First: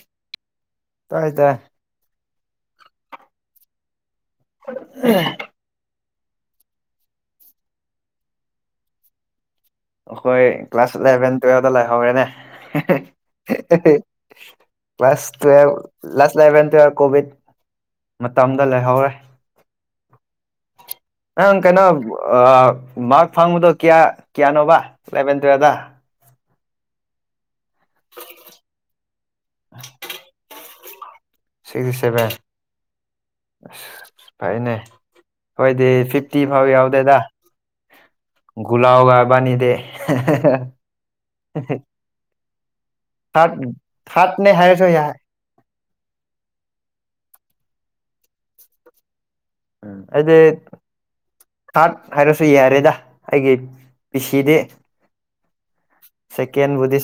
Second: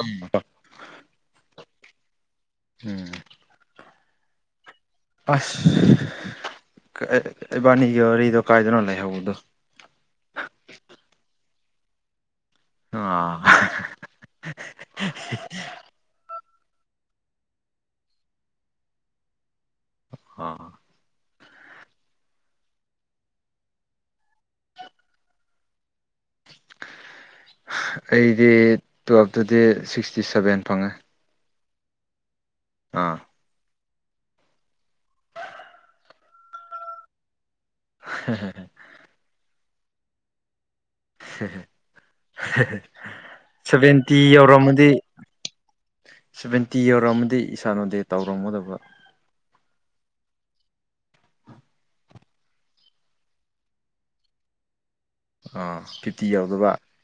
ꯎꯝ ꯇꯥꯏ ꯇꯥꯏ ꯎꯝ ꯑꯁ ꯏꯕꯥꯅꯤꯒꯤ ꯋꯥꯔꯤꯗꯣ ꯀꯥꯏꯗꯅꯣ ꯂꯩꯍꯧꯕꯗꯨ ꯑꯩꯈꯣꯏ ꯀꯂꯥꯁ ꯏꯂꯚꯦꯟ ꯇꯨꯋꯦꯜꯕꯇ ꯂꯩꯥꯍꯧꯔꯦꯅꯦ ꯑꯥ class twelve class eleven twelve Covid ꯃꯇꯝꯗ ꯂꯩꯍꯧꯔꯦ ꯑꯥ ꯅꯪ ꯀꯩꯅꯣ ꯃꯥꯔꯛ ꯐꯪꯕꯗꯣ ꯀꯌꯥ ꯀꯌꯥꯅꯣꯕ ꯏꯂꯚꯦꯟ ꯇꯨꯋꯦꯜꯇ ꯑꯩꯗꯤ ꯇꯨꯋꯦꯜꯞꯇꯗꯤ ꯁꯤꯛꯁꯇꯤ ꯁꯚꯦꯟ ꯐꯪꯉꯦ ꯁꯤꯛꯁꯇ ꯁꯦꯚꯦꯟ ꯑꯥ ꯑꯁ ꯐꯩꯅꯦ ꯑꯩꯈꯣꯏꯗꯤ ꯐꯤꯐꯇꯤ ꯐꯥꯎ ꯌꯧꯗꯦꯗ ꯍꯦ ꯍꯦ ꯂꯣꯒ ꯏꯕꯥꯅꯤꯗꯤ ꯊꯥꯔꯠ ꯁꯚꯦꯟꯇꯤ ꯊꯥꯔꯠꯅꯦ ꯍꯥꯏꯔꯁꯨ ꯌꯧꯔꯝꯃꯗꯤ ꯌꯥꯏ ꯁꯕꯦꯟꯇꯤ ꯌꯧꯔꯝꯃꯗꯤ ꯏꯁꯥꯟ ꯎꯗꯦ ꯇꯧꯔꯝꯒꯗꯧꯕ꯫ ꯎꯝ ꯑꯩꯗꯤ ꯊꯥꯔꯠ ꯍꯥꯏꯔꯁꯨ ꯌꯥꯔꯦꯗ ꯑꯩꯒꯤ ꯄꯤꯁꯤꯗꯤ꯫ ꯑꯥ ꯐꯤꯐꯇꯤ ꯌꯧꯗꯕ ꯁꯦꯀꯦꯟꯕꯨꯗꯤ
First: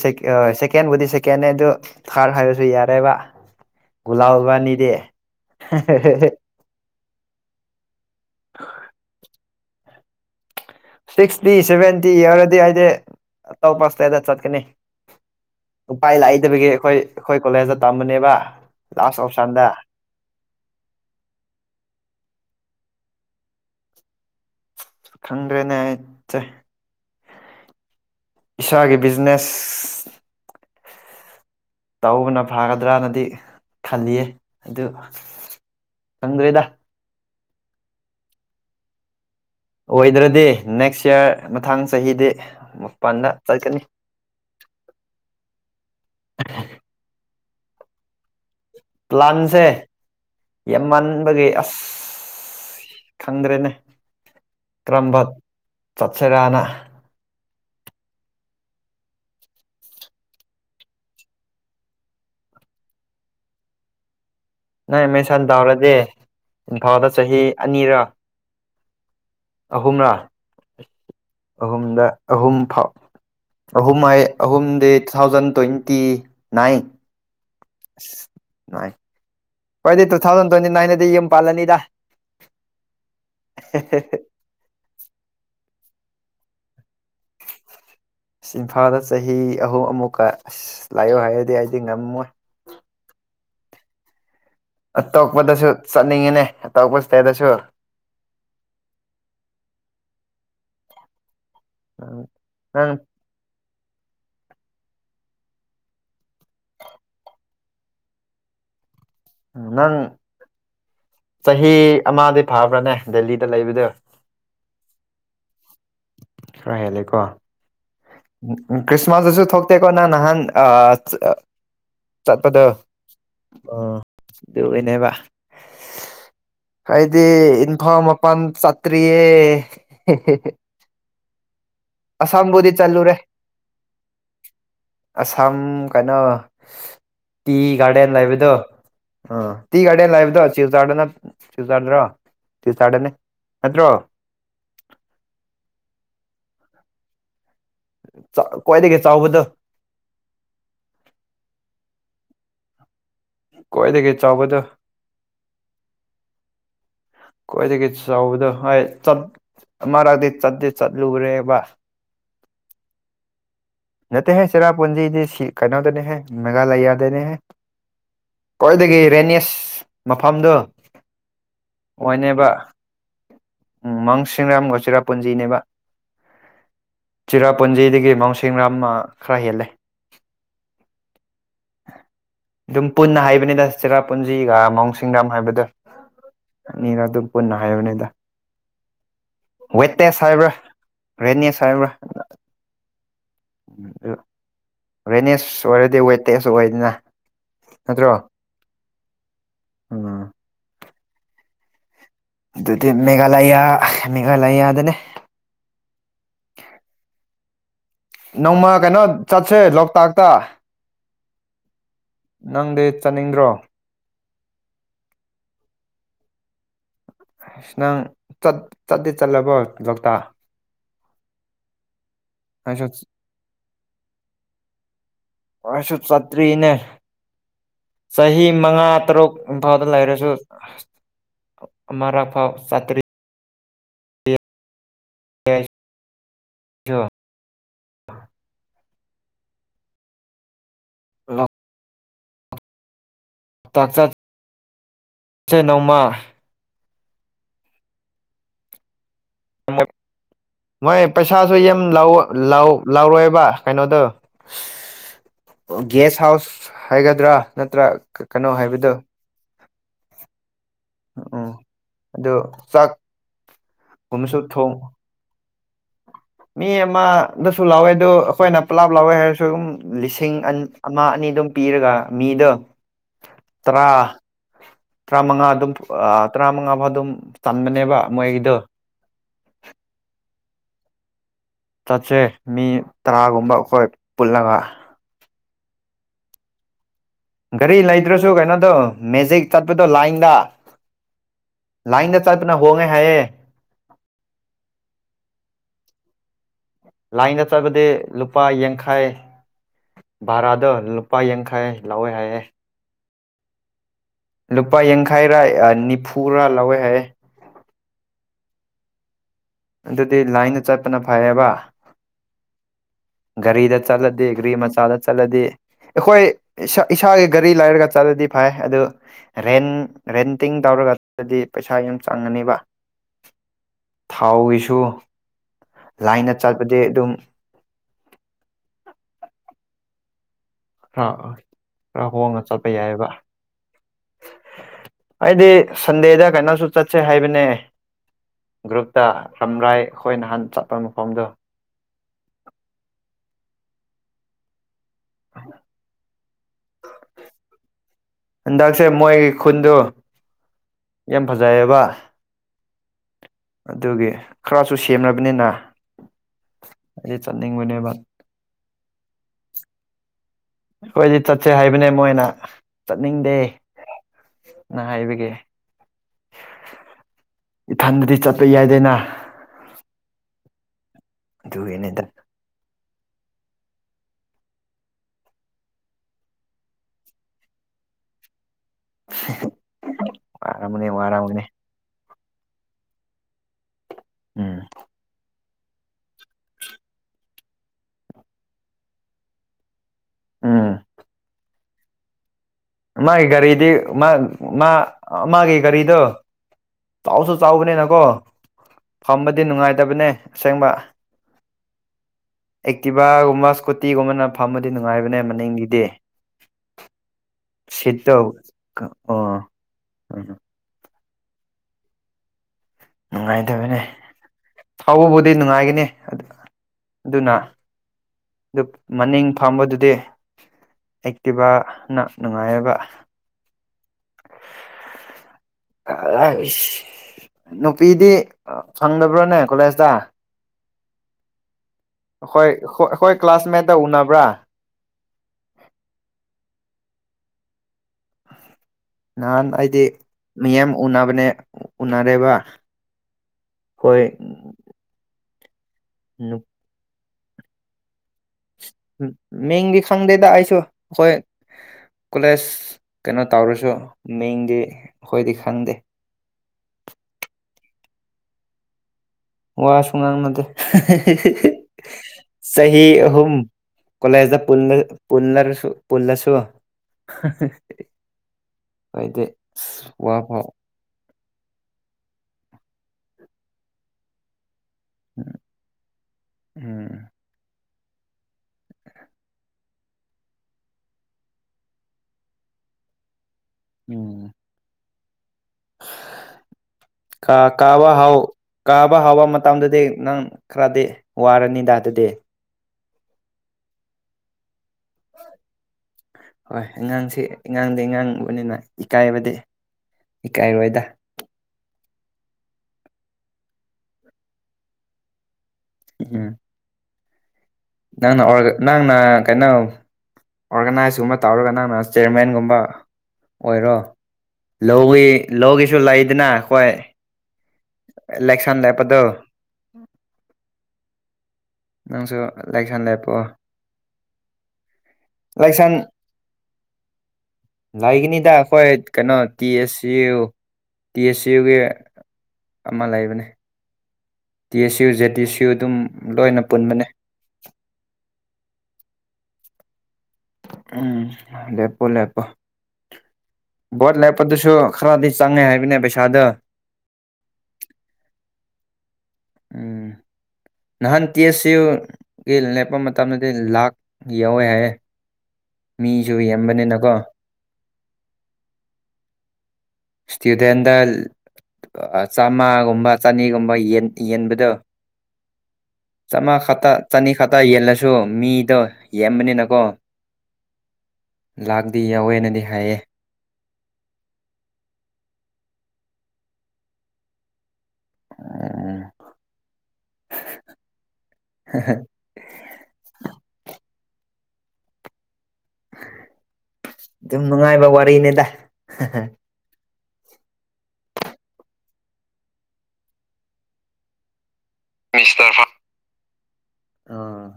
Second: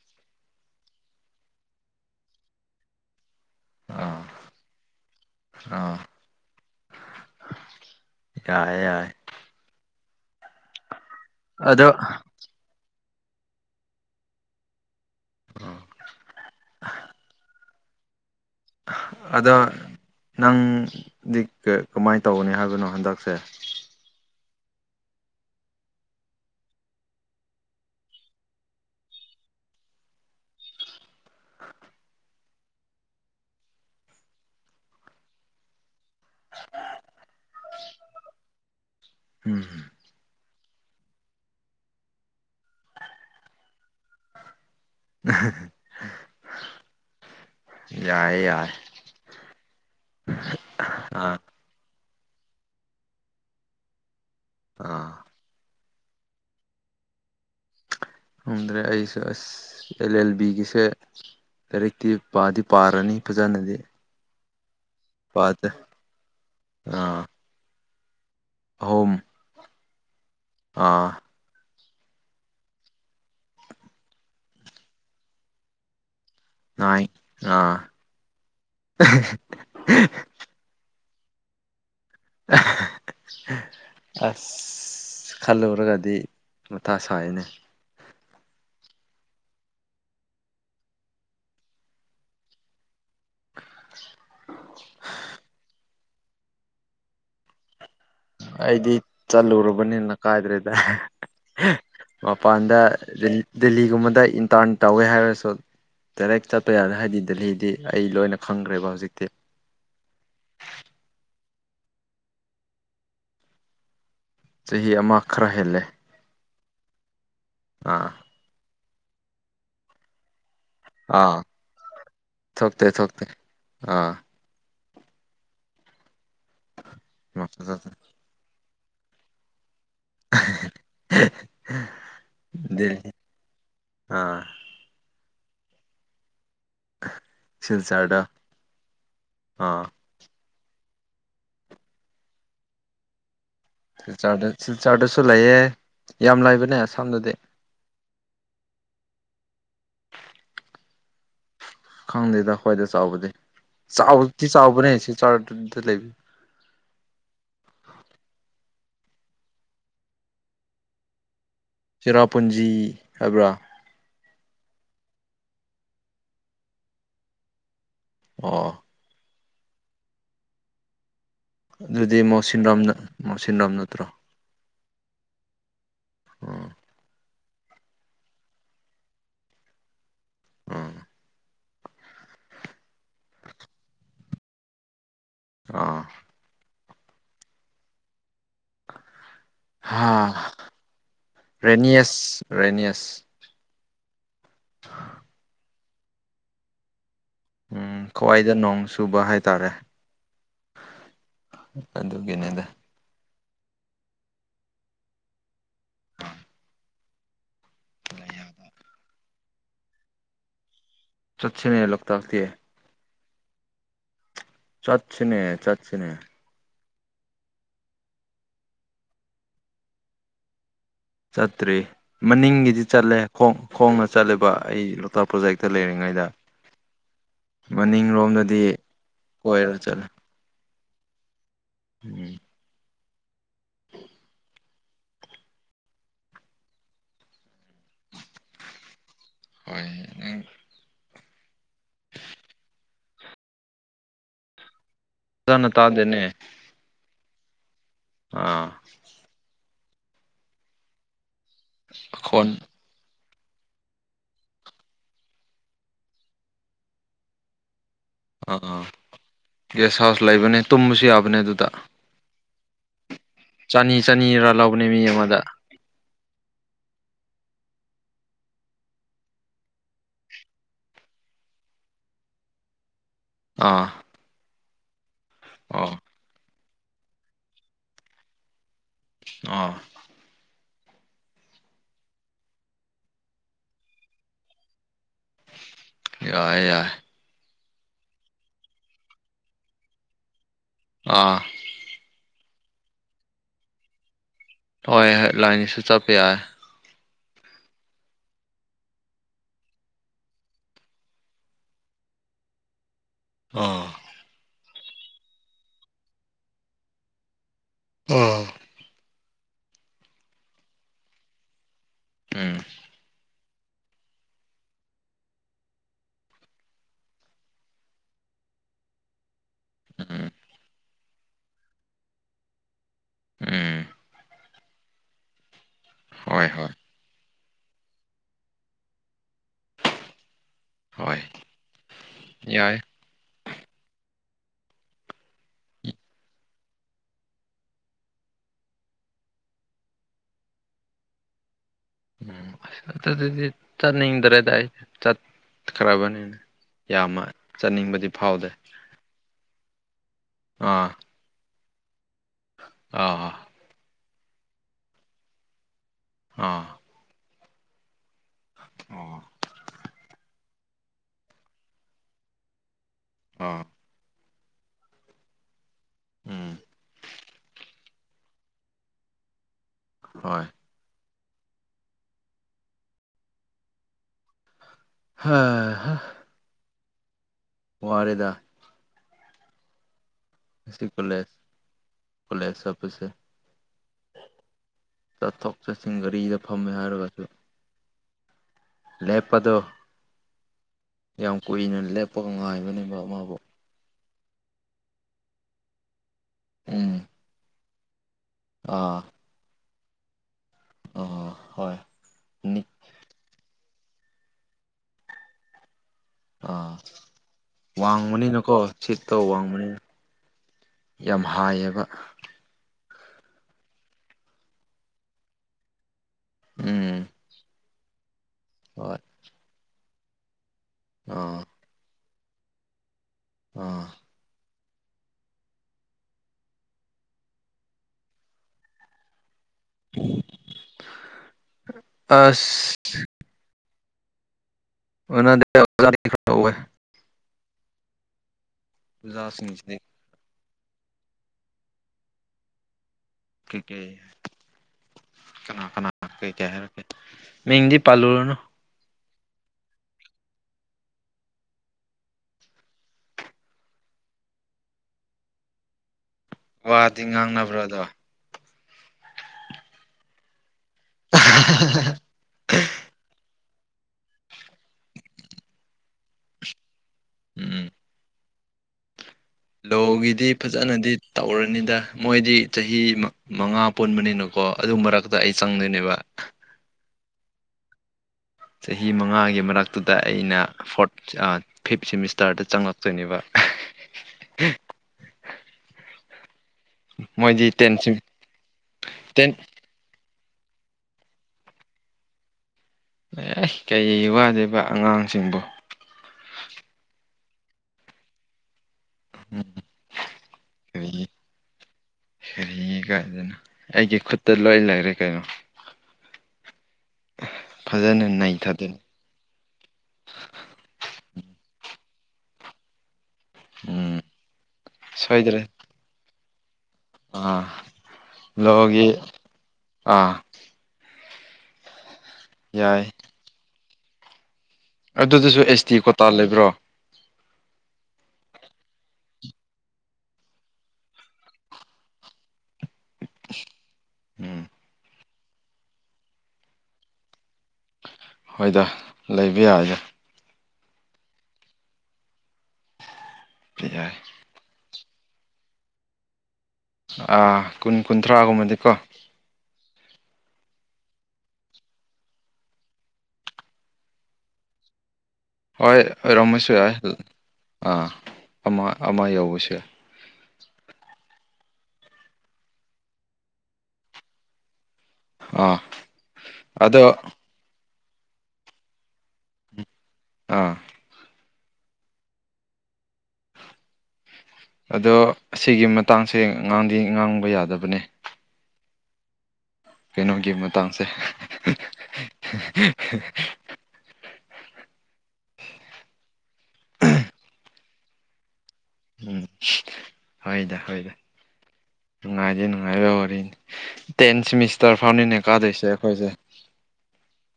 ꯁꯦꯀꯦꯟꯕꯨꯗꯤ ꯁꯦꯀꯦꯟꯅꯦ ꯑꯗꯨ ꯊꯥꯔꯠ ꯍꯥꯏꯔꯁꯨ ꯌꯥꯔꯦꯕ꯫ ꯑꯥ ꯨꯒꯨꯂꯥꯎ ꯏꯕꯅꯤꯗꯤ ꯍꯦꯍꯦ꯫ ꯌꯥꯑꯦ ꯌꯥꯑꯦ꯫ ꯁꯤꯛꯁꯇꯤ ꯑꯗꯣ ꯁꯦꯚꯦꯟꯇꯤ ꯌꯧꯔꯗꯤ ꯑꯩꯗꯤ ꯑꯇꯣꯞꯄ ꯏꯁꯇꯦꯠꯇ ꯆꯠꯀꯅꯤ꯫ ꯎꯄꯥꯏ ꯂꯩꯇꯕꯒꯤ ꯑꯈꯣꯏ ꯑꯈꯣꯏ ꯀꯣꯂꯦꯖꯇ ꯇꯝꯕꯅꯦꯕ꯫ ꯂꯥꯁ ꯑꯗꯣ ꯑꯣꯞꯁꯟꯗ ꯅꯪꯗꯤ ꯀꯤ ꯀꯃꯥꯏ ꯇꯧꯒꯅꯤ ꯍꯥꯏꯕꯅꯣ ꯍꯟꯗꯛꯁꯦ꯫ ꯈꯪꯗ꯭ꯔꯦꯅꯦ ꯑꯩꯖꯦ꯫ ꯏꯁꯥꯒꯤ ꯕꯤꯖꯤꯅꯦꯁ ꯑ ꯇꯧꯕꯅ ꯐꯒꯗ꯭ꯔꯅꯗꯤ ꯈꯜꯂꯤꯌꯦ ꯑꯗꯨ ꯈꯪꯗ꯭ꯔꯦꯗ꯫ ꯎꯝ ꯑꯣꯏꯗ꯭ꯔꯗꯤ ꯅꯦꯛꯁ ꯏꯌꯥꯔ ꯃꯊꯪ ꯆꯍꯤꯗꯤ ꯃꯄꯥꯟꯗ ꯆꯠꯀꯅꯤ꯫ ꯌꯥꯏꯌꯦ ꯌꯥꯔꯦ꯫ ꯄ꯭ꯂꯥꯟꯁꯦ ꯑꯥ ꯌꯥꯝꯃꯥꯟꯕꯒꯤ ꯑꯁ ꯑꯁ ꯈꯪꯗ꯭ꯔꯦꯅꯦ ꯑꯥ ꯀꯔꯝꯕ ꯆꯠꯁꯦꯔꯥꯅ꯫ ꯉꯝꯗ꯭ꯔꯦ ꯑꯩꯁꯨ ꯑꯁ ꯑꯦꯜ ꯑꯦꯜ ꯕꯤꯒꯤꯁꯦ ꯂꯥꯏꯔꯤꯛꯇꯤ ꯄꯥꯗꯤ ꯄꯥꯔꯅꯤ ꯐꯖꯅꯗꯤ꯫ ꯅꯪ ꯑꯦꯃꯤꯁꯟ ꯄꯥꯗꯦ ꯇꯎꯔꯗꯤ ꯏꯝꯐꯥꯜꯗ ꯑꯥ ꯆꯍꯤ ꯑꯅꯤꯔꯥ? ꯑꯍꯨꯝ꯫ ꯑꯍꯨꯝꯔ? ꯑꯥ ꯑꯍꯨꯝꯗ ꯑꯍꯨꯝ ꯐꯥꯎ꯫ ꯑꯍꯨꯝ ꯍꯥꯏ ꯑꯍꯨꯝꯗꯤ ꯇꯨꯊꯥꯎꯖꯟ ꯇ꯭ꯋꯦꯟꯇꯤ ꯥꯅꯥꯏꯠ ꯑꯥ ꯅꯥꯏ ꯍꯣꯏꯗꯤ ꯇꯨꯊꯥꯎꯖꯟ ꯇ꯭ꯋꯦꯟꯇꯤ ꯅꯥꯏꯟꯗꯗꯤ ꯌꯨꯝ ꯄꯥꯜꯂꯅꯤꯗ꯫ ꯑꯁ [unintelligible] ꯑꯁ ꯈꯜꯂꯨꯔꯒꯗꯤ ꯃꯊꯥ ꯁꯥꯏꯅꯦ꯫ ꯏꯁ ꯏꯝꯐꯥꯜꯗ ꯆꯍꯤ ꯑꯍꯨꯝ ꯑꯃꯨꯛꯀ ꯑꯁ ꯂꯩꯌꯣ ꯍꯥꯏꯔꯗꯤ ꯑꯩꯗꯤ ꯉꯝꯃꯣꯏ꯫ [unintelligible] ꯑꯇꯣꯞꯄꯗꯁꯨ ꯆꯠꯅꯤꯡꯉꯤꯅꯦ ꯑꯇꯧꯞꯕ ꯏꯁꯇꯦꯗꯁꯨ꯫ ꯑꯩꯗꯤ ꯆꯠꯂꯨꯔꯕꯅꯤꯅ ꯀꯥꯏꯗ꯭ꯔꯦꯗ꯫ ꯃꯄꯥꯟꯗ ꯅꯪ ꯗꯦꯜ ꯗꯦꯜꯂꯤꯒꯨꯝꯕꯗ ꯏꯟꯇꯔꯟ ꯇꯧꯋꯦ ꯍꯥꯏꯔꯁꯨ꯫ ꯗꯥꯏꯔꯦꯛ ꯆꯠꯄ ꯌꯥꯔꯦ ꯍꯥꯏꯗꯤ ꯗꯦꯂꯤꯗꯤ ꯑꯩ ꯂꯣꯏꯅ ꯈꯪꯈ꯭ꯔꯦꯕ ꯍꯧꯖꯤꯛꯇꯤ꯫ ꯅꯪ ꯆꯍꯤ ꯑꯃꯗꯤ ꯐꯕ꯭ꯔꯥꯅꯦ ꯗꯦꯜꯂꯤꯗ ꯂꯩꯕꯗꯨ? ꯆꯍꯤ ꯑꯃ ꯈꯔ ꯍꯦꯜꯂꯦ꯫ ꯈꯔ ꯍꯦꯂꯦꯀꯣ꯫ ꯑꯥ ꯎ ꯀ꯭ꯔꯤꯁꯃꯁꯗꯁꯨ ꯊꯣꯛꯇꯦꯀꯣ ꯅꯪ ꯅꯍꯥꯟ ꯑ ꯑꯆ ꯑꯥ ꯆꯠꯄꯗꯨ ꯊꯣꯛꯇꯦ ꯊꯣꯛꯇꯦ ꯑꯥ꯫ ꯗꯨꯒꯤꯅꯦꯕ ꯍꯥꯏꯗꯤ ꯏꯟꯐꯥꯃꯞ ꯄꯥꯟ ꯆꯇ꯭ꯔꯤꯌꯦ ꯑꯁꯝꯕꯨꯗꯤ ꯗꯦꯜꯂꯤ ꯆꯜꯂꯨꯔꯦ ꯑꯥ ꯑꯁꯥꯝ ꯀꯩꯅꯣ ꯇꯤ ꯒꯥꯔꯗꯦꯟ ꯁꯤꯜꯆꯔꯗ ꯂꯩꯕꯗꯨ ꯑ ꯑꯥ ꯇꯤ ꯒꯥꯔꯗꯦꯟ ꯂꯩꯕꯗꯨ ꯆꯤꯜꯆꯥꯔꯗꯅꯠ ꯆꯤꯜꯆꯥꯔꯗꯔꯣ ꯆꯤꯜꯆꯥꯔꯗꯅꯦ ꯅꯠꯇ꯭ꯔꯣ ꯁꯤꯜꯆꯔꯗ ꯁꯤꯜꯆꯔꯗꯁꯨ ꯂꯩꯌꯦ ꯌꯥꯝ ꯂꯩꯕꯅꯦ ꯑꯁꯥꯝꯗꯗꯤ ꯆꯥ ꯀ꯭ꯋꯥꯏꯗꯒꯤ ꯆꯥꯎꯕꯗꯨ ꯈꯪꯗꯦꯗ ꯈ꯭ꯋꯥꯏꯗ ꯆꯥꯎꯕꯗꯤ ꯈ꯭ꯋꯥꯏꯗꯒꯤ ꯆꯥꯎꯗꯤ ꯆꯥꯎꯕꯗꯣ ꯆꯥꯎꯕꯅꯦ ꯁꯤꯜꯆꯔꯗ ꯂꯩꯕ ꯀ꯭ꯋꯥꯏꯗꯒꯤ ꯆꯥꯎꯕꯗꯨ ꯍꯣꯏ ꯆꯠ ꯑꯃꯔꯛꯇꯤ ꯆꯠꯇꯤ ꯆꯠꯂꯨꯔꯦꯕ ꯆꯦꯔꯥꯄꯨꯟꯖꯤ ꯍꯥꯏꯕ꯭ꯔꯥ ꯅꯠꯇꯦꯍꯦ ꯆꯦꯔꯥꯄꯨꯟꯖꯤꯗꯤ ꯁꯤ ꯀꯩꯅꯣꯗꯅꯦꯍꯦ ꯃꯦꯒꯥꯂꯩꯌꯥꯗꯅꯦꯍꯦ ꯑꯣ ꯀꯣꯏꯗꯒꯦ ꯔꯦꯅꯦꯁ ꯃꯐꯝꯗꯨ ꯑꯗꯨꯗꯤ ꯃꯣꯁꯤꯟꯔꯝꯅ ꯃꯣꯁꯤꯅꯝ ꯅꯠꯇ꯭ꯔꯣ ꯑꯦꯡꯔꯝꯒ ꯆꯦꯔꯥꯄꯨꯟꯖꯤꯅꯦꯕ ꯑ ꯆꯦꯔꯥꯄꯨꯟꯖꯤꯗꯒꯤ ꯃꯥꯎꯟꯁꯤꯔꯝꯃ ꯈꯔ ꯍꯦꯜꯂꯦ ꯎꯝ ꯑꯗꯨꯝ ꯄꯨꯟꯅ ꯍꯥꯏꯕꯅꯤꯗ ꯆꯦꯔꯥꯄꯨꯨꯟꯖꯤꯒ ꯃꯥꯎꯟꯁꯤ ꯍꯤꯡꯗꯥꯝ ꯍꯥꯏꯕꯗꯨ ꯑꯥ ꯑꯅꯤꯗ ꯑꯗꯨꯝ ꯄꯨꯟꯅ ꯍꯥꯏꯕꯅꯤꯗ ꯍꯥ ꯋꯦꯠꯇꯦꯁ ꯍꯥꯏꯕ꯭ꯔꯥ ꯔꯦꯟꯅꯦꯁ ꯍꯥꯏꯕ꯭ꯔꯥ ꯔꯦꯅꯦꯁ ꯎꯝ ꯎ ꯔꯦꯅꯦꯁ ꯑꯣꯏꯔꯗꯤ ꯋꯦꯇꯦꯁ ꯑꯣꯏꯗꯅ ꯎꯝ ꯅꯠꯇ꯭ꯔꯣ ꯈ꯭ꯋꯥꯏꯗ ꯅꯣꯡ ꯆꯨꯕ ꯍꯥꯏꯇꯥꯔꯦ ꯎꯝ ꯑꯗꯨꯒꯤꯅꯤꯗ ꯇꯤꯞ ꯃꯦꯒꯂꯩꯌꯥ ꯃꯦꯒꯂꯩꯌꯥꯗꯅꯦ ꯅꯣꯡꯃ ꯀꯩꯅꯣ ꯆꯠꯁꯦ ꯂꯣꯛꯇꯥꯛꯇ ꯆꯠꯁꯤꯅꯦ ꯂꯣꯛꯇꯛꯇꯤ ꯅꯪꯗꯤ ꯆꯠꯅꯤꯡꯗ꯭ꯔꯣ ꯆꯠꯁꯤꯅꯦ ꯆꯠꯁꯤꯅꯦ ꯏꯁ ꯅꯪ ꯆꯠ ꯆꯠꯇꯤ ꯆꯠꯂꯕꯣ ꯂꯧꯇꯥꯛ ꯆꯠꯇ꯭ꯔꯤ ꯃꯅꯤꯡꯒꯤꯗꯤ ꯑꯩꯁꯨ ꯆꯠꯂꯦ ꯈꯣꯡ ꯈꯣꯡꯅ ꯆꯠꯂꯦꯕ ꯑꯩ ꯂꯣ ꯑꯣ ꯑꯩꯁꯨ ꯆꯇ꯭ꯔꯤꯅꯦ ꯆꯍꯤ ꯃꯅꯤꯡꯔꯣꯝꯗꯗꯤ ꯃꯉꯥ ꯇꯔꯨꯛ ꯀꯣꯏꯔ ꯏꯝꯐꯥꯜꯗ ꯆꯠꯂꯦ ꯂꯩꯔꯁꯨ ꯑꯃꯔꯛ ꯎꯝ ꯐꯥꯎ ꯆꯠꯇꯔꯤ ꯌꯦ ꯁꯨ ꯍꯣꯏ ꯅꯪ ꯂꯣꯛ ꯇꯥꯛ ꯆꯠ ꯖꯥꯅ ꯇꯥꯗꯦꯅꯦ ꯑꯥ ꯃꯣꯏꯞ ꯃꯣꯏ ꯄꯩꯁꯁꯨ ꯌꯥꯝ ꯂꯧꯋ ꯃꯈꯣꯟ ꯂꯧ ꯂꯥꯎꯔꯣꯏꯕ ꯀꯩꯅꯣꯗꯣ ꯒꯦꯁ ꯍꯥꯎꯁ ꯍꯥꯏꯒꯗ꯭ꯔꯥ ꯅꯠꯇ꯭ꯔꯥ ꯑꯥ ꯒꯦꯁ ꯍꯥꯎꯁ ꯂꯩꯕꯅꯦ ꯇꯨꯝꯕꯁꯨ ꯌꯥꯕꯅꯦ ꯎꯝ ꯑꯗꯨꯗ ꯑꯗꯨ ꯆꯥꯛ ꯆꯅꯤ ꯆꯅꯤꯔꯥ ꯂꯧꯕꯅꯦ ꯃꯤ ꯑꯃꯗ ꯃꯤ ꯑꯃꯗꯁꯨ ꯂꯥꯎꯋꯦ ꯑꯗꯨ ꯑꯈꯣꯏꯅ ꯄꯨꯂꯥꯞ ꯂꯥꯎꯋꯦ ꯍꯥꯏꯔꯁꯨ ꯑꯗꯨꯝ ꯂꯤꯁꯤꯡ ꯑꯟ ꯑꯃ ꯑꯅꯤꯗꯨꯝ ꯄꯤꯔꯒ ꯃꯤꯗꯣ [unintelligible] ꯇꯔꯥ ꯑꯥ ꯇꯔꯥꯃꯉꯥ ꯑꯗꯨꯝ ꯑꯣ ꯇꯔꯥꯃꯉꯥ ꯐꯥꯎ ꯑꯗꯨꯝ ꯆꯟꯕꯅꯦꯕ ꯃꯣꯏꯒꯤꯗꯣ ꯑꯣ ꯆꯠꯁꯦ ꯃꯤ ꯇꯔꯥꯒꯨꯝꯕ ꯑꯩꯈꯣꯏ ꯄꯨꯜꯂꯒ ꯌꯥꯑꯦ ꯌꯥꯏ ꯒꯥꯔꯤ ꯂꯩꯗ꯭ꯔꯁꯨ ꯀꯩꯅꯣꯗꯣ ꯃꯦꯖꯤꯛ ꯆꯠꯄꯗꯣ ꯂꯥꯏꯟꯗ ꯑꯥ ꯂꯥꯏꯟꯗ ꯆꯠꯄꯅ ꯍꯣꯡꯉꯦ ꯍꯥꯏꯌꯦ ꯍꯣꯏ ꯂꯥꯏꯟꯗꯁꯨ ꯆꯠꯄ ꯌꯥꯏ ꯂꯥꯏꯟꯗ ꯆꯥꯠꯕꯗꯤ ꯂꯨꯄꯥ ꯌꯥꯡꯈꯩ ꯚꯔꯥꯗꯣ ꯂꯨꯄꯥ ꯌꯥꯡꯈꯩ ꯂꯧꯋꯦ ꯍꯥꯏꯌꯦ ꯑꯥ ꯂꯨꯄꯥ ꯌꯥꯡꯈꯩꯔꯥ ꯅꯤꯐꯨꯔꯥ ꯂꯧꯋꯦ ꯍꯥꯏꯌꯦ ꯑꯥ ꯑꯗꯨꯗꯤ ꯂꯥꯏꯟꯗ ꯆꯠꯄꯅ ꯐꯩꯌꯦꯕ ꯎꯝ ꯒꯥꯔꯤꯗ ꯆꯠꯂꯗꯤ ꯒꯥꯔꯤ ꯃꯆꯥꯗ ꯆꯠꯂꯗꯤ ꯑꯩꯈꯣꯏ ꯏꯁꯥꯒꯤ ꯒꯥꯔꯤ ꯂꯩꯥꯔꯒ ꯆꯠꯂꯗꯤ ꯐꯩ ꯑꯗꯨ ꯔꯦꯟ ꯎꯝ ꯔꯦꯟꯇꯤꯡ ꯇꯧꯔꯒ ꯗꯤ ꯄꯩꯁꯥ ꯌꯥꯝ ꯆꯪꯉꯥꯅꯤꯕ ꯎꯝ ꯊꯥꯎꯒꯤꯁꯨ ꯂꯥꯏꯟꯗ ꯍꯣꯏ ꯍꯣꯏ ꯆꯠꯄꯗꯤ ꯑꯗꯨꯝ ꯍꯣꯏ ꯈꯔ ꯈꯔ ꯍꯣꯡꯅ ꯆꯠꯄ ꯌꯥꯏ ꯌꯥꯏꯑꯦꯕ [unintelligible] ꯑꯩꯗꯤ ꯁꯟꯗꯦꯗ ꯀꯩꯅꯣꯁꯨ ꯆꯠꯁꯦ ꯍꯥꯏꯕꯅꯦ ꯒ꯭ꯔꯨꯞꯇ ꯇꯝꯔꯥꯏ ꯑꯩꯈꯣꯏ ꯅꯍꯥꯟ ꯆꯠꯄ ꯃꯐꯝꯗꯣ ꯎꯝ ꯑꯁ ꯑꯗꯨꯗꯗꯤ ꯆꯠꯅꯤꯡꯗ꯭ꯔꯦꯗ ꯑꯩꯗꯤ ꯆꯠꯈ꯭ꯔꯕꯅꯤꯅ ꯌꯥꯝꯅ ꯆꯠꯅꯤꯡꯕꯗꯤ ꯐꯥꯎꯗꯦ ꯆꯠꯁꯦ ꯃꯣꯏꯒꯤ ꯈꯨꯟꯗꯨ ꯑꯥ ꯌꯥꯝ ꯐꯖꯩꯑꯦꯕ ꯑ ꯑꯗꯨꯒꯤ ꯈꯔꯁꯨ ꯁꯦꯝꯔꯕꯅꯤꯅ ꯑꯥ ꯑꯩꯗꯤ ꯆꯠꯅꯤꯡꯕꯅꯦꯕ ꯑꯣ ꯑꯩꯈꯣꯏꯗꯤ ꯆꯠꯁꯦ ꯍꯥꯏꯕꯅꯦ ꯃꯣꯏꯅ ꯆꯠꯅꯤꯡꯗꯦ ꯑꯥ ꯅ ꯍꯥꯏꯕꯒꯤ ꯎꯝ ꯏꯊꯟꯗꯗꯤ ꯆꯠꯄ ꯌꯥꯏꯗꯅ ꯍꯣꯏ ꯑꯗꯨꯒꯤꯅꯤꯗ ꯍꯥ ꯍꯥ ꯋꯥꯔꯦꯗꯥ [unintelligible] ꯉꯁꯤ ꯋꯥꯔꯝꯒꯅꯤ ꯀꯣꯂꯦꯖ ꯋꯥꯔꯝꯒꯅꯤ ꯀꯣꯂꯦꯖ ꯆꯠꯄꯥꯁꯦ ꯎꯝ ꯆꯠꯊꯣꯛ ꯆꯠꯁꯤꯟ ꯒꯥꯔꯤꯗ ꯐꯝꯃꯦ ꯍꯥꯏꯔꯒꯁꯨ ꯂꯦꯞꯄꯗꯣ ꯎꯝ ꯌꯥꯝ ꯀꯨꯏꯅ ꯂꯦꯞꯄꯒ ꯉꯥꯏꯕꯅꯤ ꯃꯥꯒꯤ ꯒꯥꯔꯤꯗꯤ ꯃꯥ ꯃꯥ ꯃꯥꯒꯤ ꯒꯥꯔꯤꯗꯣ ꯎꯝ ꯆꯥꯎꯁꯨ ꯆꯥꯎꯕꯅꯤꯅꯀꯣ ꯑꯥ ꯄꯝꯕꯗꯤ ꯅꯨꯡꯉꯥꯏꯇꯕꯅꯦ ꯑꯁꯦꯡꯕ ꯑꯣ ꯍꯣꯏ ꯑꯦꯛꯇꯤꯚꯒꯨꯝꯕ ꯁꯀꯨꯇꯤꯒꯨꯝꯕꯅ ꯐꯃꯗꯤ ꯅꯨꯡꯉꯥꯏꯕꯅꯦ ꯃꯅꯤꯡꯒꯤꯗꯤ ꯑꯥ ꯁꯤꯠꯇꯣ ꯋꯥꯡꯕꯅꯤꯅꯀꯣ ꯁꯤꯠꯇꯧ ꯑꯣ ꯋꯥꯡꯕꯅꯤꯅ ꯎꯝ ꯌꯥꯝ ꯍꯥꯏꯌꯦꯕ ꯅꯨꯡꯉꯥꯏꯇꯕꯅꯦ ꯊꯧꯕꯕꯨꯗꯤ ꯅꯨꯡꯉꯥꯏꯒꯅꯤ ꯎꯝ ꯑꯗꯨꯅ ꯑꯗꯨ ꯍꯣꯏ ꯃꯅꯤꯡ ꯐꯝꯕꯗꯨꯗꯤ ꯑꯥ ꯑꯦꯛꯇꯤꯚꯅ ꯅꯨꯡꯉꯥꯏꯔꯕ ꯑꯥ ꯅꯨꯄꯤꯗꯤ ꯐꯪꯗꯕ꯭ꯔꯣꯅꯦ ꯀꯣꯂꯦꯖꯇ [inaudible] ꯑꯈꯣꯏ ꯑꯁ ꯑꯈꯣꯏ ꯀ꯭ꯂꯥꯁꯃꯦꯠꯇ ꯎꯅꯕ꯭ꯔꯥ [unintelligible] ꯅꯍꯥꯟ ꯑꯣꯖꯥꯁꯤꯡꯁꯤꯗꯤ ꯑꯩꯗꯤ ꯃꯤꯌꯥꯝ ꯎꯅꯕꯅꯦ ꯎꯅꯔꯦꯕ ꯀꯩ ꯀꯩ ꯍꯣꯏ ꯀꯅꯥ ꯀꯅꯥ ꯀꯩ [unintelligible] ꯃꯤꯡꯗꯤ ꯄꯥꯜꯂꯨꯔꯅꯨ ꯎꯝ ꯃꯤꯡꯗꯤ ꯈꯪꯗꯦꯗ ꯑꯩꯁꯨ ꯍꯣꯏ ꯀꯣꯂꯦꯖ ꯀꯩꯅꯣ ꯇꯧꯔꯁꯨ ꯃꯤꯡꯗꯤ ꯑꯩꯈꯣꯏꯗꯤ ꯈꯪꯗꯦ ꯋꯥꯗꯤ ꯉꯥꯡꯅꯕ꯭ꯔꯣ ꯑꯗꯣ ꯋꯥꯁꯨ ꯉꯥꯡꯅꯗꯦ ꯆꯍꯤ ꯑꯍꯨꯝ ꯀꯣꯂꯦꯖꯇ ꯄꯨꯟꯅꯔꯁꯨ ꯄꯨꯜꯂꯁꯨ ꯎꯝ [unintelligible] ꯂꯣꯒꯤꯗꯤ ꯋꯥꯐꯥꯎ ꯐꯖꯅꯗꯤ ꯇꯧꯔꯅꯤꯗ ꯃꯣꯏꯗꯤ ꯆꯍꯤ ꯃꯉꯥ ꯄꯨꯟꯕꯅꯤꯅꯣ ꯀꯣ ꯑꯗꯨ ꯃꯔꯛꯇ ꯑꯩ ꯆꯪꯗꯣꯏꯅꯦꯕ ꯎꯝ ꯆꯍꯤ ꯃꯉꯥꯒꯤ ꯃꯔꯛꯇꯨꯗ ꯑꯩꯅ ꯐꯣꯔꯠ ꯐꯤꯞ ꯁꯦꯃꯤꯁꯇꯔꯗ ꯆꯪꯉꯛꯇꯣꯏꯅꯦꯕ ꯎꯝ ꯀ ꯃꯣꯏꯗꯤ ꯇꯦꯟ ꯀꯥꯕ ꯁꯦꯃꯤ ꯍꯥꯎ ꯀꯥꯕ ꯍꯥꯎꯕ ꯇꯦꯟ ꯃꯇꯝꯗꯗꯤ ꯅꯪ ꯈꯔꯗꯤ ꯋꯥꯔꯅꯤꯗꯥ ꯑꯗꯨꯗꯤ ꯀꯩ ꯋꯥꯗꯦꯕ ꯑꯉꯥꯡꯁꯤꯡꯕꯨꯣ ꯍꯣꯏ ꯑꯉꯥꯡꯁꯤ ꯑꯉꯥꯡꯗꯤ ꯑꯉꯥꯡꯕꯅꯤꯅ ꯏꯀꯥꯏꯕꯗꯤ ꯏꯀꯥꯏꯔꯣꯏꯗ [unintelligible] ꯀꯔꯤ ꯀꯥꯏꯗꯅ ꯑꯩꯒꯤ ꯈꯨꯠꯇ ꯂꯣꯏ ꯂꯩꯔꯦ ꯀꯩꯅꯣ ꯎꯝ ꯐꯖꯅ ꯅꯪꯅ ꯑꯣꯔ ꯅꯩꯊꯗꯣꯏꯅꯤ ꯅꯪꯅ ꯀꯩꯅꯣ ꯑꯣꯔꯒꯅꯥꯏꯁꯀꯨꯝꯕ ꯇꯧꯔꯒ ꯅꯪꯅ ꯆꯤꯌꯔꯃꯦꯟꯒꯨꯝꯕ ꯑꯣꯏꯔꯣ ꯎꯝ ꯂꯧꯒꯤ ꯁꯣꯏꯗ꯭ꯔꯦ ꯂꯧꯒꯤꯁꯨ ꯂꯩꯗꯅ ꯑꯩꯈꯣꯏ꯫ ꯑꯥ ꯏꯂꯦꯛꯁꯟ ꯂꯣꯒꯤ ꯂꯦꯞꯄꯗꯣ ꯑꯥ ꯅꯪꯁꯨ ꯂꯩꯈ ꯌꯥꯏ ꯂꯦꯄꯑꯣ꯫ ꯑꯗꯨꯗꯁꯨ ꯑꯦꯁ ꯇꯤ ꯀꯣꯇꯥ ꯂꯩꯕ꯭ꯔꯣ꯫ ꯂꯩꯒꯅꯤꯗ ꯑꯩꯈꯣꯏ ꯀꯩꯅꯣ T S U. T S ꯌꯨꯒꯤ ꯑꯃ ꯂꯩꯕꯅꯦ꯫ ꯎꯝ꯫ ꯇꯤ ꯑꯦꯁ ꯌꯨ ꯖꯦ ꯇ ꯁꯤ ꯌꯨ ꯑꯗꯨꯝ ꯂꯣꯏꯅ ꯄꯨꯟꯕꯅꯦ꯫ ꯍꯣꯏꯗ ꯂꯩꯕ ꯌꯥꯏꯒꯦ꯫ ꯎꯝ ꯂꯦꯄꯣ ꯂꯦꯄꯣ꯫ ꯌꯥꯏ ꯕꯣꯠ ꯂꯦꯄꯗꯨꯁꯨ ꯈꯔꯗꯤ ꯆꯪꯉꯦ ꯍꯥꯏꯕꯅꯦ ꯄꯩꯁꯥꯗꯣ꯫ ꯑ ꯀꯨꯟ ꯀꯨꯟꯊ꯭ꯔꯥꯒꯨꯝꯕꯗꯤꯀꯣ꯫ ꯎꯝ [inaudible] ꯅꯍꯥꯟ ꯇꯦꯁꯌꯨꯒꯤ ꯂꯦꯞꯄ ꯃꯇꯝꯗꯗꯤ ꯂꯥꯛ ꯌꯥꯎꯋꯦ ꯍꯥꯏꯌꯦ꯫ ꯍꯣꯏ ꯃꯤꯁꯨ ꯑꯣꯏꯔꯝꯃꯁꯨ ꯌꯥꯏ ꯌꯥꯝꯕꯅꯤꯅꯀꯣ ꯑꯥ ꯑꯃ ꯑꯃ ꯌꯧꯕꯁꯨ ꯌꯥꯏ꯫ ꯏꯁꯇꯨꯗꯦꯟꯗꯜ ꯆꯥꯝꯃꯒꯨꯝꯕ ꯆꯅꯤꯒꯨꯝꯕꯟ ꯌꯦꯟ ꯌꯦꯟꯕꯗꯣ ꯑꯥ ꯆꯥꯝꯃꯉꯥ ꯈꯛꯇ ꯑꯗꯣ ꯆꯅꯤ ꯈꯛꯇ ꯌꯦꯜꯂꯁꯨ ꯃꯤꯗꯣ ꯌꯦꯟꯕꯅꯤꯅꯀꯣ꯫ ꯑꯥ꯫ ꯂꯥꯛꯇꯗꯤ ꯌꯥꯎꯋꯦꯅꯗꯤ ꯍꯥꯏꯌꯦ꯫ ꯑꯗꯣ ꯑꯁꯤꯒꯤ ꯃꯇꯥꯡꯁꯦ ꯉꯥꯡꯗꯤ ꯉꯥꯡꯕ ꯌꯥꯗꯕꯅꯦ꯫ ꯎꯝ꯫ ꯀꯩꯅꯣꯒꯤ ꯃꯇꯥꯡꯁꯦ꯫ ꯑꯗꯨꯝ ꯅꯨꯡꯉꯥꯏꯕ ꯋꯥꯔꯤꯅꯤꯗ꯫ ꯎꯝ꯫ ꯍꯣꯏꯗ ꯍꯣꯏꯗ ꯅꯨꯡꯉꯥꯏꯗꯤ ꯅꯨꯡꯉꯥꯏꯕ ꯋꯥꯔꯤꯅꯤ꯫ ꯇꯦꯟ ꯁꯦꯃꯤꯁꯇꯔ ꯐꯥꯎꯅꯤꯅꯦ ꯃꯤꯁꯇꯔ ꯀꯥꯗꯣꯏꯁꯦ ꯑꯩꯈꯣꯏꯁꯦ꯫ ꯎꯝ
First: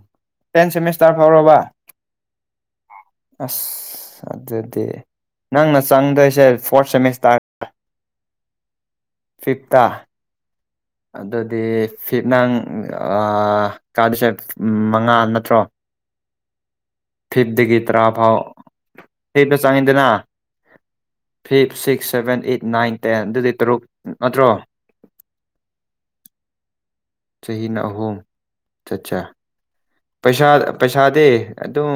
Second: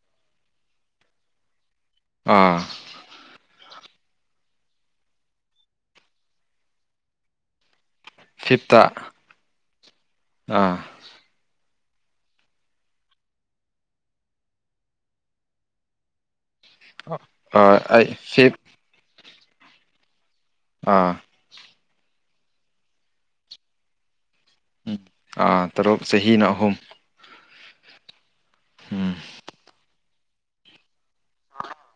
ꯇꯦꯟ ꯁꯦꯃꯤꯁꯇꯔ ꯐꯥꯎꯔꯕ꯫ ꯑꯥ꯫ ꯑꯁ ꯑꯗꯨꯗꯤ ꯅꯪꯅ ꯆꯪꯗꯣꯏꯁꯦ ꯐꯣꯔꯠ ꯁꯦꯃꯤꯁꯇꯥꯔ꯫ ꯐꯤꯞꯇ ꯐꯤꯞꯇꯥ ꯑꯥ꯫ ꯑꯗꯨꯗꯤ ꯐꯤꯠ ꯅꯪ ꯀꯥꯗꯣꯁꯦ ꯃꯉꯥ ꯅꯠꯇ꯭ꯔꯣ꯫ ꯑꯥ ꯐꯤꯐꯇꯗꯒꯤ ꯇꯔꯥ ꯑꯩ ꯐꯥꯎ ꯐꯤꯞ ꯐꯤꯞꯇ ꯆꯪꯉꯤꯗꯅ꯫ ꯑꯥ five six seven eight nine ten ꯑꯗꯨꯗꯤ ꯇꯔꯨꯛ ꯅꯠꯇ꯭ꯔꯣ꯫ ꯎꯨꯝ ꯑ ꯇꯔꯨꯛ ꯆꯍꯤꯅ ꯑꯍꯨꯝ ꯆꯍꯤꯅ ꯑꯍꯨꯝ ꯎꯝ ꯆꯠꯆꯥ ꯄꯩꯁꯥ ꯄꯩꯁꯥꯗꯤ ꯑꯗꯨꯝ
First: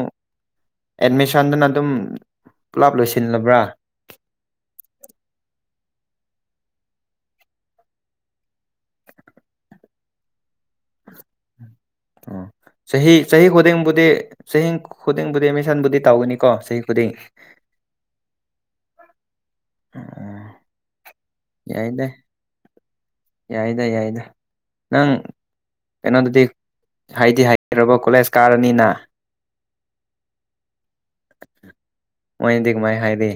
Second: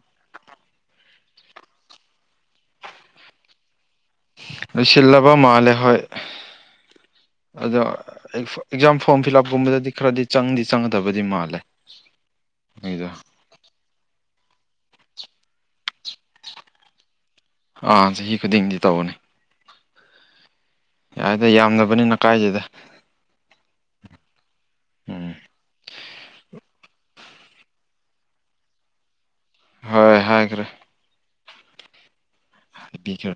ꯑꯦꯠꯃꯤꯁꯟꯗꯨꯅ ꯑꯗꯨꯝ ꯄꯨꯂꯞ ꯂꯣꯏꯁꯤꯜꯂꯕ꯭ꯔꯥ꯫ ꯂꯣꯏꯁꯤꯜꯂꯥꯕ ꯃꯥꯂꯦ ꯍꯣꯏ꯫ ꯑꯗꯣ ꯑꯦꯛꯖꯥꯝ ꯐꯣꯔꯝ ꯐꯤꯜ ꯑꯞꯀꯨꯝꯕꯗꯗꯤ ꯈꯔꯗꯤ ꯆꯪꯗꯤ ꯆꯪꯒꯗꯕꯗꯤ ꯃꯥꯜꯂꯦ‌꯫ ꯑꯣ ꯆꯍꯤ ꯆꯍꯤ ꯈꯨꯗꯤꯡꯕꯨꯗꯤ ꯆꯍꯤ ꯈꯨꯗꯤꯡꯕꯨꯗꯤ ꯑꯦꯃꯤꯁꯟꯕꯨꯗꯤ ꯇꯧꯒꯅꯤꯀꯣ ꯆꯍꯤ ꯈꯨꯗꯤꯡ ꯑꯥ ꯆꯍꯤ ꯈꯨꯗꯤꯡꯒꯤ ꯇꯧꯕꯅꯦ꯫ ꯎꯝ꯫ ꯌꯥꯏꯗ ꯌꯥꯝꯗꯕꯅꯤꯅ ꯀꯥꯏꯗꯦꯗ ꯌꯥꯏꯗ ꯌꯥꯏꯗ ꯅꯪ ꯎꯝ ꯀꯩꯅꯣꯗꯨꯗꯤ ꯍꯥꯏꯗꯤ ꯍꯥꯏꯈ꯭ꯔꯕꯣ ꯀꯣꯂꯦꯖ ꯀꯥꯔꯅꯤꯅ ꯍꯣꯏ ꯍꯥꯏꯈ꯭ꯔꯦ ꯃꯣꯢꯗꯤ ꯀꯃꯥꯏ ꯍꯥꯏꯔꯤ ꯍꯥꯏꯕꯤꯈ꯭ꯔꯦ